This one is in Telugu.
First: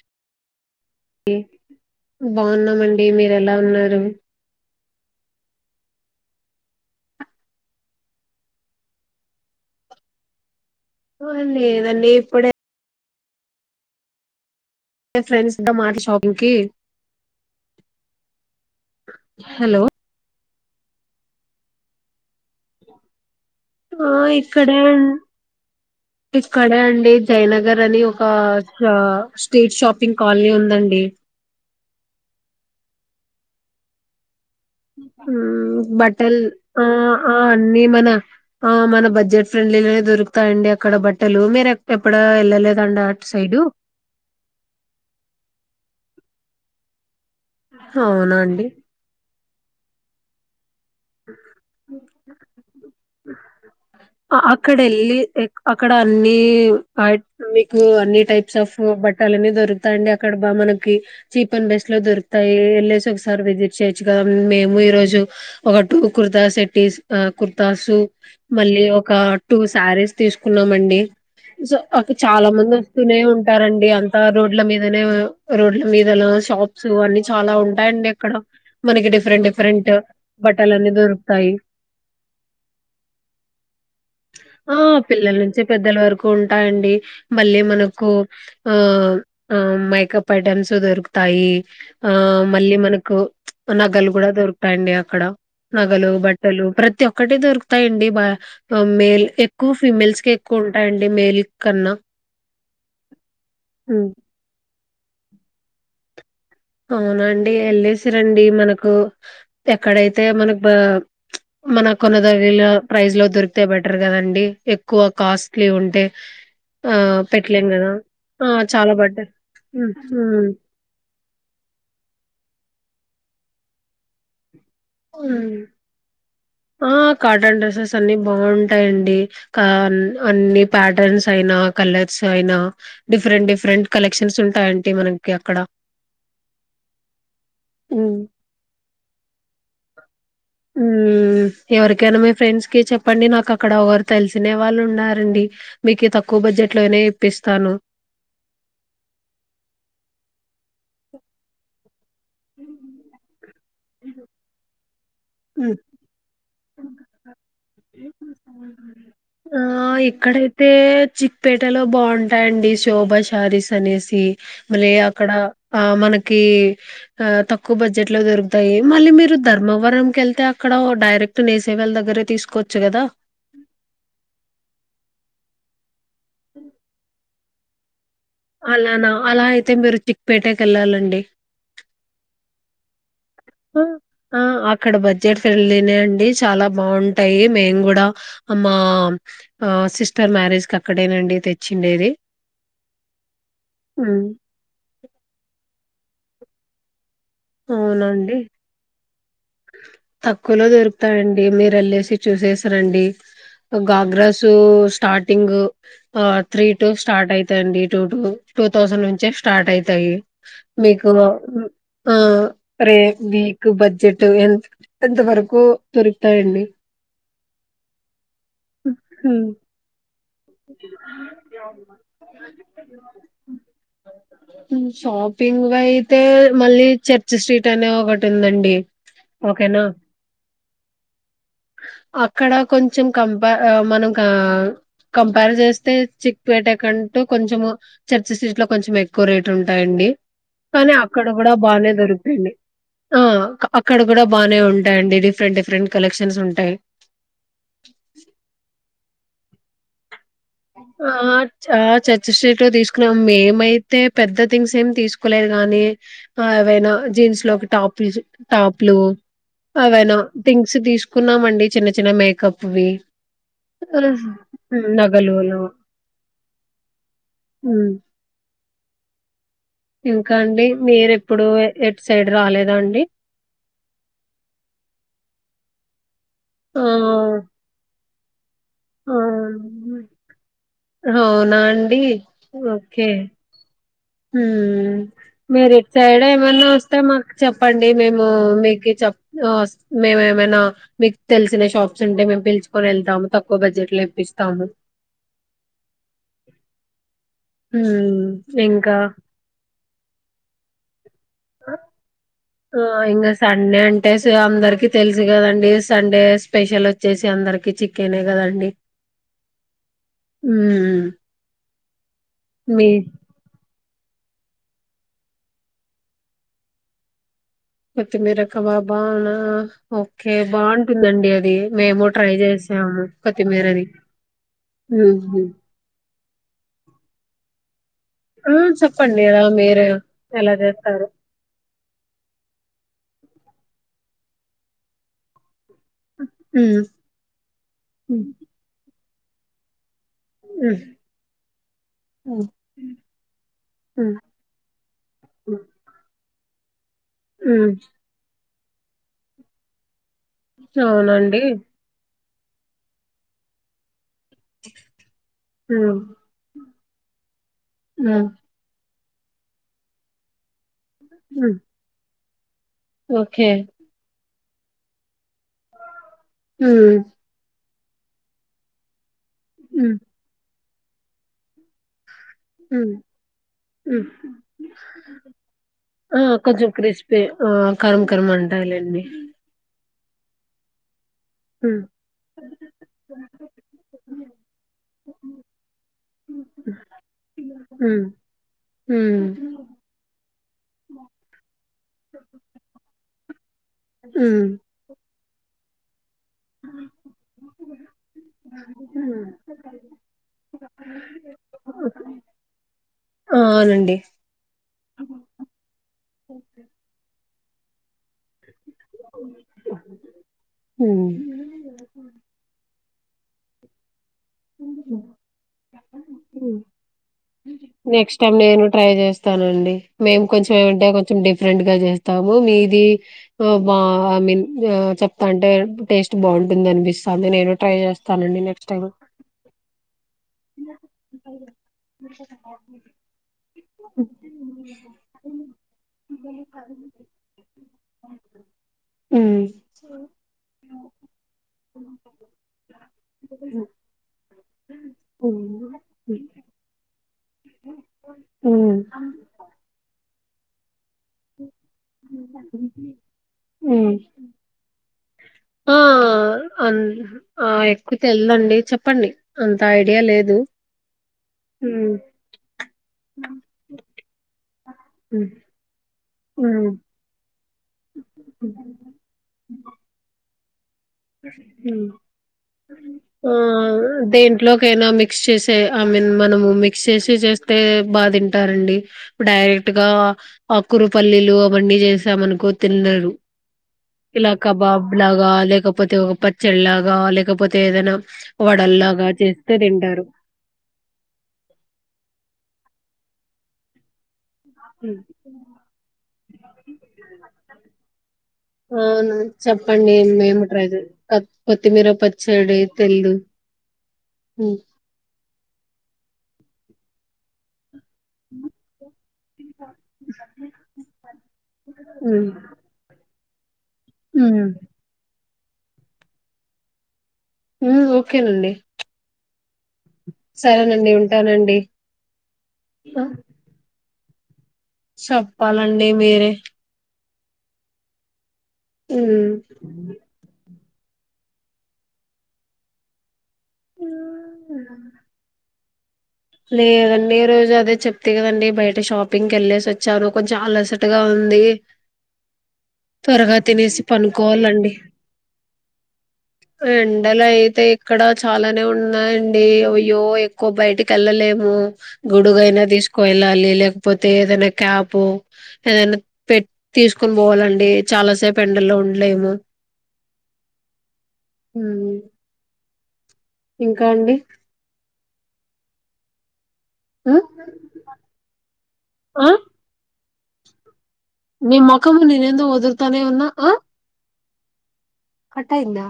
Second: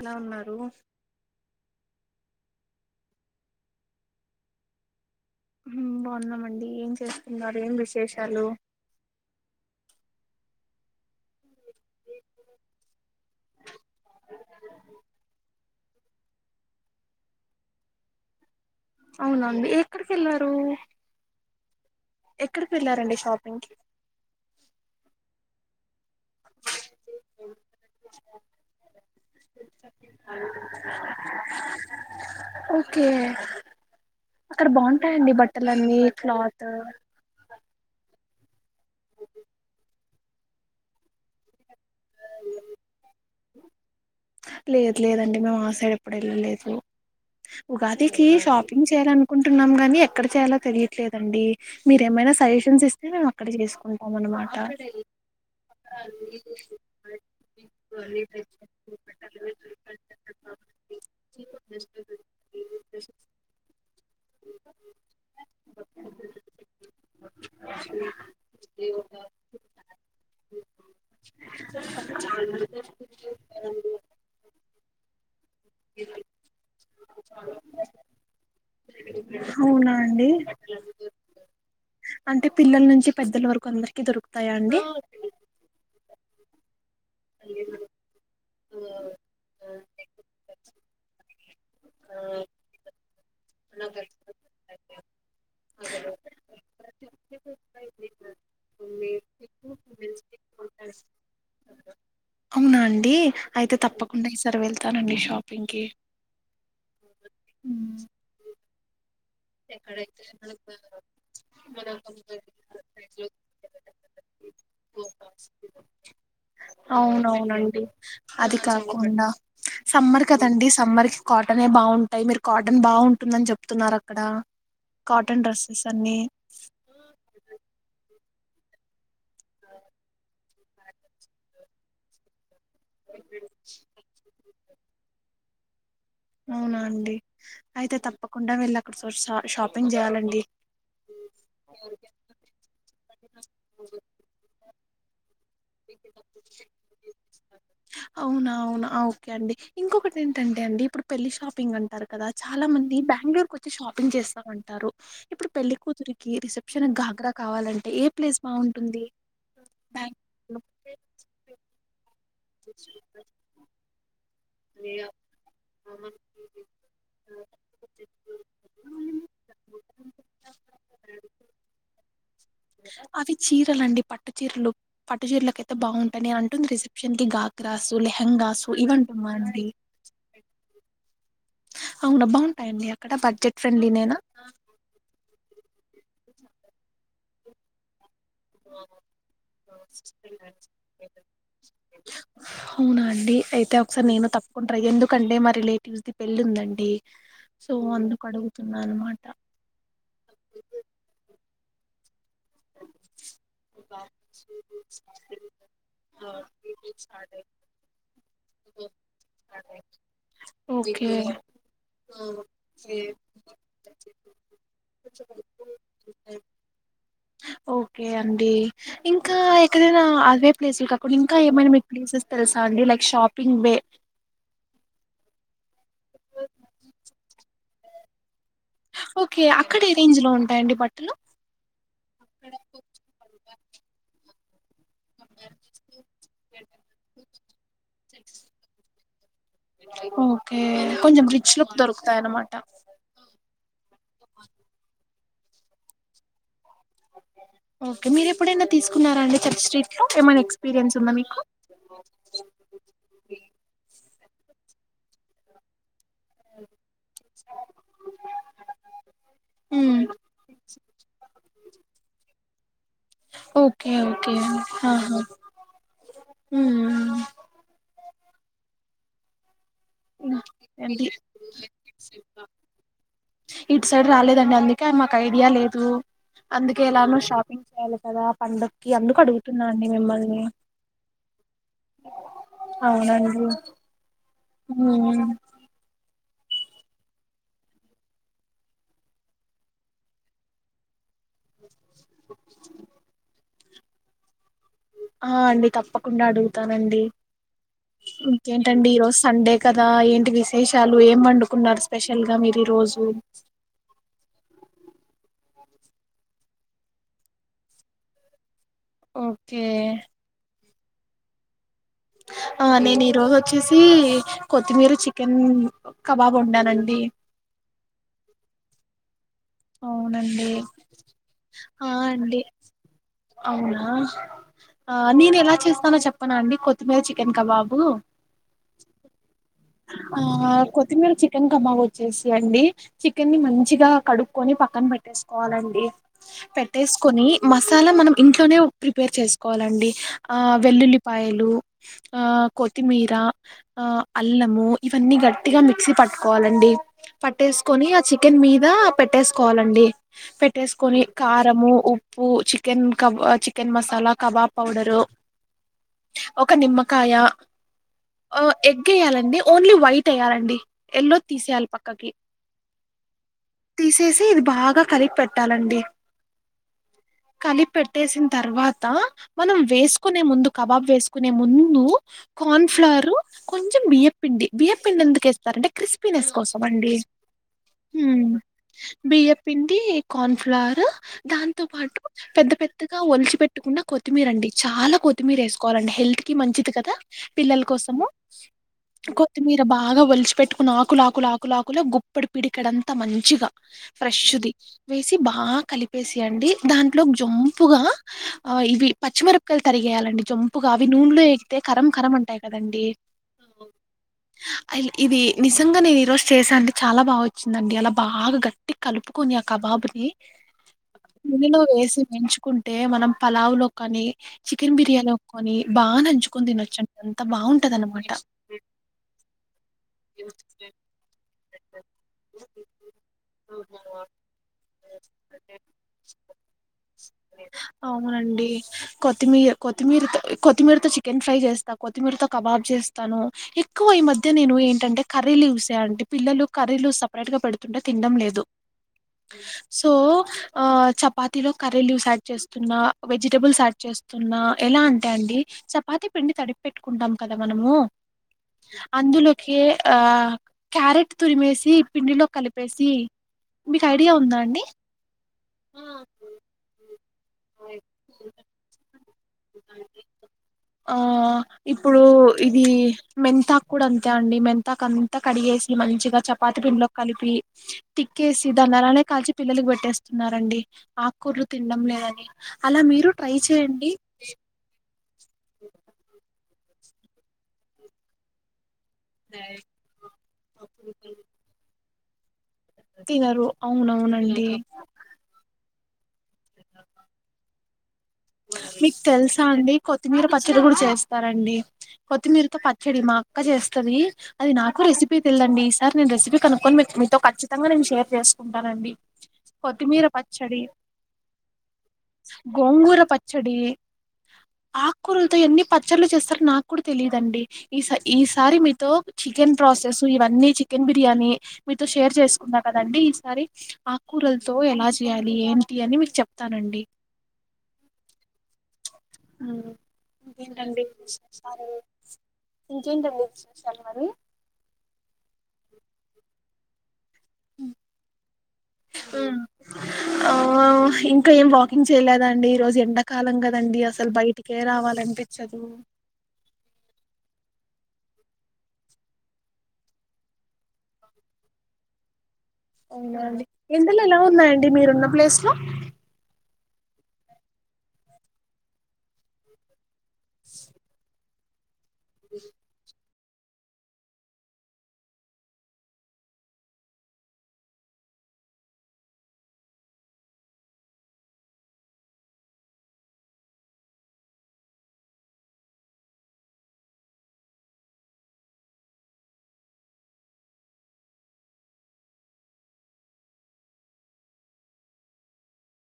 ఎలా ఉన్నారు డి బాగున్నామండి మీరు ఎలా ఉన్నారు బాగున్నాం అండి ఏం చేస్తున్నారు ఏం విశేషాలు ఓ లేద్ దండి ఇప్పుడే ఏ ఫ్రెండ్స్ ద మాట షాపింగ్ కి అవునండి హలో ఎక్కడికెల్లారు వెళ్ళారండి షాపింగ్ కి ఆ ఇక్కడే అన్ ఇక్కడే అండి జయనగర్ అని ఒక స్ట్రీట్ షాపింగ్ కాలనీ ఉందండి ఓకే అక్కడ బాగుంటాయండి మ్మ్ బట్టలన్నీ బట్టల్ క్లాత్ ఆ ఆ అన్ని మన ఆ మన బడ్జెట్ ఫ్రెండ్లీ దొరుకుతాయిండి అక్కడ బట్టలు మీరు ఎప్ ఎప్పుడ వెళ్ళలేదండి అట్ సైడు లేదు లేదండి మేము ఆ సైడ్ ఎప్పుడు వెళ్ళలేదు ఉగాదికి అవునా అండి షాపింగ్ చేయాల కుంటున్నాం కాని ఎక్కడ చేయాలో తెలియ ట్లేదు అండి మీరేమైనా సజెషన్స్ ఇస్తే మే అక్కడికి చేసుకు అక్కడ వెళ్ళి అక్కడ అన్ని మీకు అన్ని టైప్స్ ఆఫ్ బట్ట లని దొరుకుతాయిడి అక్కడ బా మనకి చీప్ అండ్ బెస్ట్ లో దొరుకుతాయి వెళ్ళసి ఒకసారి విజిట్ చేయొచ్చు కదాం మేము ఈ రోజు ఒక టటు కుర్తా సెట్టి కుర్తాసు మళ్ళీ ఒక టూ శారీస్ తీసుకున్నామ అండి సో అ చాలా మంది వస్తూనే ఉంటారండి రోడ్ల మీదనే రోడ్ల మీద షాప్స్ అన్ని చాలా ఉంటాయిడి అక్కడ మనకి డిఫరెంట్ డిఫరెంట్ అవునా అండి బట్టలు అన్న దొరుకుతాయి అంటే పిల్లల నుంచి పెద్దల వరకు అందరికి దొరుకుతాయా ఆ అండి పిల్లల నుంచి పెద్దల వరకు ఉంటాయండి మళ్ళీ మనకు ఆ ఆ మేకప్ ఐటెమ్స్ దొరుకుతాయి ఆ మళ్ళీ మనకు నగలు కూడా దొరుకుతాయండి అక్కడ నగలు బట్టలు ప్రతి ఒక్కటి దొరుకుతాయిడి బా మేల్ ఎక్కువ ఫీమేల్స్ క ఎక్కువ ఉంటాయండి మేల్ కన్నా అవునా అండి అయితే తప్పకుండా ఈసారి వెళ్తానండి షాపింగ్ కి అవునండి వెళ్సిరండి మనకు హ మన కొనదగిన ప్రైజ్ లో దొరికితే బెటర్ కదండి ఎక్కువ కాస్ట్లీ ఉంటే ఆ పెట్టలేం అవునవునండి కదా ఆ అది చాలా కాకుండా బట్టర్ హ్మ్ సమ్మర్ హ్మ్ కదండి సమ్మర్ కి కాటన్ బాగు ఉంటాయి మీరు కాటన్ బాగుంటుందని చెప్తున్నారుార అక్కడ కాటన్ హ్మ్ డ్రెస్సెస్ అన్నిీ ఆ కాార్టన్ డెసస్ని అన్ని బాగుంటాయిడి అన్ని ప్యాటర్న్స్ అయినా కలర్స్ అయినా డిఫరెంట్ డిఫరెంట్ కలెక్షన్స్ ఉంటాయి అంటడి మనకి క అక్కడ అవునా అండి అయితే హ్మ్ తప్పకుండా వెళ్ళ అక్కడ చ వర్ ఎవరికైనా మీ ఫ్రెండ్స్ కి చెప్పండి నాకు అక్కడ ఒకరు తెలిసిన వాళ్ళు ఉ రంండి మీకు తక్కువ బడ్జెట్ లోనే ఇప్పిస్తాను అవునా అవునా ఆ, ఓకే అండి ఇంకొకటి ఏంటంటే అండి ఇప్పుడు పెళ్లి షాపింగ్ అంటారు కదా చాలా మంది బెంగళూరుచ్చ షాపింగ్ చేస్తా ఉంటారు ఇప్పుడు పెళ్ళ హ్మ్ కూతురికి రసెప్ గాఘ్రా కావాలంటే ఏ ప్లేస్ బాగుంటుంది బ తే చిక్పేటలో బాగుం టయండి శోభ శారీస్ అనేసి మళ్ళీ అక్కడ ఆ మనకి ఆ తక్కువ బడ్జెట్ లో దొరుకుతాయి మళ్ళీ మీరు ధర్మవరం కేళ్తే అక్కడ డైరెక్ట్ నేసేవాళ్ళ దగ్గరే తీసుకోవచ్చు కదా అవి చీరలండి పట్టు చీరలు పట్టు చీరలకు కైతే బావుం అని అంటుంది రిసెప్షన్ క గా గ్రాస్ లహెంగసు ఇవెన్ అలానా అలా అయితే మీరు చిక్పేటకి కేళ్ళాలండి అవున బాగుంటాయండి అక్కడ బడ్జెట్ ఆ ఫ్రెండ్లీ నేనా ఆ ఆక్కడ బజెట్ ఫిర్లి అ డి చాలా బాగుంటాయి మేము కూడా మా ఆ సిస్టర్ మ్యారేజ్ కి అక్కడేనండి తెచ్చిండేది అవునా అండి అయితే ఒకసారి హ్మ్. నేను తప్పకుంటా ట్రై ఎందుకంటే మా రిలేటివ్స్ పెల్లి ఉందండి సో అందుకు అవునండి అడుగుతున్నా అనమాట డి మీరే లే సి చూసేసానండి గాగ్రాస్ స్టార్టింగ్ ఆ త్రీ టు స్టార్ట్ అయితాండి టూ టు టూ థౌసండ్ నుంచే స్టార్ట్ అయితాయి ఓకే మీకు ఆ రే వీక్ బడ్జెట్ ఎంత వరకు దొరుకుతాయండి ఓకే అండి ఇంకా ఎక్కడైనా అవే ప్లేసులు కాకుండా ఇంకా ఏమైనా మీకు ప్లేసెస్ తెలుసా అండి లైక్ షాపింగ్ వే ఉ షాప్ పింగ్ వై అయితే మళ్ళీ చర్చ్ స్ట్రీట్ అనే ఒకటి టుందండీ ఓకే అక్కడ ఓకేనా ఏ రేంజ్ లో ఉంటాయండి బట్టలు అక్కడ కొంచెం కంప ఆ మనం కా ఆ కంపేర్ చేస్తే చిక్పేట కంటూ కొంచెము చర్చి స్టీట్ లో కొంచెం ఎక్కువ రేట్ ఉంటాయండి ఓకే కానీ కొంచెం అక్కడ కూడా రిచ్ లుక్ బాగానే దొరుకుతైలే దొరుకుతాయన్నమాట ఆ అక్కడ కూడా బాగానే ఉంటాయండి డిఫరెంట్ డిఫరెంట్ కలెక్షన్స్ ఉంటాయి ఓకే మీరు ఎప్పుడైనా తీసుకున్నారా అండి చర్చ్ స్ట్రీట్ లో ఏమ ఎక్స్ ఆ ఆ చ చర్చ్ స్ట్రీట్లో తీసుకున్నాం మేమైతే పెద్ద థింగ్స్ ఏమి తీసుకోలేదు గానీ ఆ ఏవైనా జీన్స్ లోకి ట్యాపిస్ టాప్లు హ్మ్ ఏవైనా థింగ్స్ తీసుకున్నాము అండి చిన్న చిన్న మేకప్ వి ఓకే నగలు లులో హ వో ఇంకా అండి ఇంకేంటి మీరు ఎప్పుడు ఎట్ సైడ్ రాలేద అండి ఇటు సైడ్ రాలేదండి అందుకే మాకు ఐడియా లేదు అందుకే ఆ! ఎలానూ షాపింగ్ చేయాల కదా పండక్కి ఆ! అందుకు అడుగుతున్నా అండి మిమ్మల్ని అవునా అండి? అవునండి హ హ్మ్ మరు సైడ్ ఏమనా వస్తే మాకు చెప్పండి మేము మీకు చె మేము ఏమైనా మీకు తెలిసిన షాప్స్ ఉంటే మేము పిలుచుకొని వెళ్తాము తక్కు ఎ బజట్ ఇేపిస్తంది ఆ అండి తప్పకుండా అడుగుతానండి హ్మ్. ఇంకేంటండి ఇంకా ఈరోజు సండే కదా ఏంటి విశేషాలు ఏమంట న్నారు స్పెషల్ గా మీరు ఈ రోజు ఆ ఇంకా సండే అంటే అందరికి తెలుసు కదండి పలీ సండే స్పెషల్ వచ్చేసి అందరికి చికెనే కదండి ఓకే ఉ ఆ నేను ఈ రోజు వచ్చేసి ఇది కొత్తిమీర చికెన్ కబాబ్ు ఉండాలండి పతే మరా కబబానా ఆ ఓకే అవునండి బాగుంటుందండి అది ఆ మేము ట్రై అండి చేసాము అవునా కొత్తిమీరది ఆ నేను ఉహు ఎలా చేస్తాన చెప్పన అండి కొత్తిమీర చికెన్ కబాబు ఆ చెప్పండి రా ఆ కొత్తి మల చికెన్ కమ్గతు వచ్చేసి అండి చికెన్ మంచిగా కడుక్కకొని పక్కన పెట్టేసుకోవాలండి ఉమ్ పెట్టేకొని మసాలా మనం ఇంట్లోనే ప్రిపేర్ చేసుకోవాలండి ఆ ఉమ్ వెల్లుల్లిపాయలు ఆ ఉమ్ కొత్తిమీర ఆ ఉమ్ అల్లము ఇవన్నీ గట్టిగా మిక్సీ పట్టు కోాలండి ఉమ్ పట్టేసుకొని ఆ చికెన్ మీద దా పెట్టేసుకోవాలండి పెట్టేసుకొని అవునండి కారము ఉ చికెన్ క చికెన్ మసాలా కబాబ్ పౌడరు ఉమ్ ఒక నిమ్ కాయా ఉమ్ ఆ ఎ వయ్యాలండి ఓన్లీ వైట్ వయ్యాలండి ఎల్లో ఉమ్ తీసేయాలి పక్కకి ఓకే తీసేసి ఇది బాగా కలిపట్ పెట్టాలండి ఉమ్ కలి పెట్టేసిన తర్వాత మనం ఉమ్ వేసుకునే ముందుకు కబాబ్ వేసుకునే ముందు ఉమ్ కార్న్ఫ్లర్ కొంచెం ఉమ్ బియ్యపిిండి బియ్యపిిండి ఎందుకుేస్తారంటే ఆ క్రిస్పీనెస్ కోసం కొంచెం అండి క్రిస్పీ ఆ కరం కరం అంటాయిలేండి బియ్యపిిండి కార్న్ఫ్లవర్ దాంతో ఉమ్ పాటు పెద్ద పెద్దగా ఒలిచి పెట్టుకుండా కొత్తిమీర అండి చాలా కొత్తిమీర వేసుకోవాలండి హెల్త్ కి మంచిది కదా పిల్లల కోసము ఉమ్ ఉమ్ కొత్తిమీర బాగా వలిచి పెెట్టుకున్న ఆకులా ఆకులు ఆకులా ఆకుల గుప్పడి పిడికడంతా మంచి శక్షికగా ఉమ్ ఫ్రెష్ది వేసి బాగా వేసియంండి దాంట్లో జంపుగా ఇవి పచ్చిమిరపకాయలు తరిగేయాలండి జంపుగా అవి నూనెలో ఎగితే కరం కరం ఉంటాయి కదండి ఆ అవునండి అ ఇది నిజంగా నేను ఈ రోజు చేశాను అంటే చాలా బాగా వచ్చింద గ ఎలా బాగా గట్టి కలుపుకొని ఆ కబాబుని నన్నలు వేసి మంచుకుంటే మనం పలావ లోకానే చికెన్ బిర్యానీ ఒక్కొని బాగా నంచుకొని తినొచ్చుండి అంత బాగుంటు నెక్స్ట్ టైమ్ నేను ట్రై చేస్తానండి మేం కొంచెం ఏంటే కొంచెం ఫ్రెంట్ గా చేస్తాము మీది బ ఐ మీన్ చెప్తా అంటే టేస్ట్ బాగుంటుంది అనిపిస్తుంది నేను ట్రై చేస్తానండి అవునండి నెక్స్ట్ టైం కొత్తిమీర కొత్తిమీరతో కొత్తిమీరతో చికెన్ ఫ్రై చేస్తాను కొత్తిమీరతో కబాబ్ చేస్తాను ఎక్కువ ఈ మధ్య నేను ఏంటంటే కర్రీలు చూసా అంటడి పిల్లలు కర్రీలు సపరేట్ గా పెడుతుంటే తినడం లేదు ఉమ్. సో ఆ చపాతిలో కర్రీలు యాడ్ చేస్తున్నా వెజిటబుల్స్ యాడ్ చేస్తు ఆ ఎలా అంటా అండి చపాతి ఉమ్. పిండి తడిపి పెట్టుకు కదా మనము అందులోకి ఆ క్యారెట్ తురిమేసి పిండిలో కలిపేసి మీకు మ్మ్ ఐడియా ఉందా అండి ఆ ఆ ఎక్కువ తెల్దండి చెప్పండి అంత ఐడియా లేదు ఆ ఉమ్. ఇప్పుడు ఇది మెంతాకు కూడా అంతే అండి మెన్ తా కంత ఉమ్. కడిగేసి మంచిగా చపాతి ఉమ్. పిండ్లోకి కలిపి తిక్కేసి దాన్ని అలానే కాల్చి పిల్లలకి పెట్టేస్తున్నారండి ఆకుకూరలు తినడం ఉమ్. లేదని అలా మీరు ట్రై చేయండి దేంట్లోకైనా మీ క్స్ చేసే ఐ మీన్ మనము క్స్ చేసి చేస్తే బా తింటారండి ఇప్పుడు డైరెక్ట్ గా ఆకురు పల్లిలు అవన్నీ చేస్ ద మనుకు తిన్నారు తినరు ఇలా అవునవునండి కబాబ్ లాగా లేక పోతే ఒకప్ప చెల్లాగా లేకపోతే ఏదన్న మీకు తెలుసా అండి కొత్తిమీర పచ్చడి కూడా చేస్తారంండి కొత్తిమీరతో ప చ్చళ్ళు మా అక్క చేస్తది అది నాకు రెసిపీ తెల్లండి ఈ సార్ నేను రెసిపీ మీక్ అనుకొని మీ మీతో కచ్చితంగా నేను షేర్ చేస్ అవును చెప్పండి మేము పచ్చడి ట్రైజే అ కొత్తిమీర పచ్చడి గోంగూర తెల్దు పచ్చడి హ్మ్. ఆక్కూరల్తో ఎన్ని పచ్చళ్లు చేస్తారు నాక్ క్కూడు తెలీదండి ఈ స ఈసారి మీతో చికెన్ ప్రాసెస్ ఇవన్నీ చికెన్ బిర్యానీ మీతో షేర్ హ్మ్. చేసుకున్నా కదండి. సారి హ్మ్. ఆక్కూరల్తో ఎలా చేయా లి ఏంటి అని మీకు చెప్తానండి మ్మ్ ఓకేనండి ఇంకేంటండి సరేనండి ఉంటానండి చూసారు. ఆ! ఇంకేంటండి మీ చూసారు మరి చెప్పాలండి మీరే ఉహ్ ఉహ్మ్ ఆహ్ ఇంకా ఏం వాకింగ్ చేయలేదండి. ఈ రోజు ఎండక్ కాలం కదండి. అసలు బయటికే రావాలనిపించదు. లేదండి ఈ రోజు అదే చెప్తి కదండి. బయట షాపింగ్కి వెళ్ళేసి వచ్చాను. కొంచెం అలసటుగా ఉంది. త్వరగా అవునాండి. తినేసి ఎండాలో ఎలా ఉన్నాయండి పనుకోవాలండి మీరున్న ప్లేస్ లో ఎండలు అయితే ఇక్కడ చాలానే ఉన్నాయండి. అయ్యో ఎక్కువ బయిటిక్ లేము గోడుగైనా తీసుస్కో కోయలాలి లేకపోతే. ఏదైనా క్యాప్, ఏదైనా పెట్ తీసుకొని పోవాలండి. చాలాసేపు ఎండల్లో వుండ్లేం ము. ఉహ్ ఇంకా అండి ఆహ్ ఆహ్ ని మోఖము నేనిందు వదుల్తనే ఉన్నా. ఆహ్ కట్టాయిందా.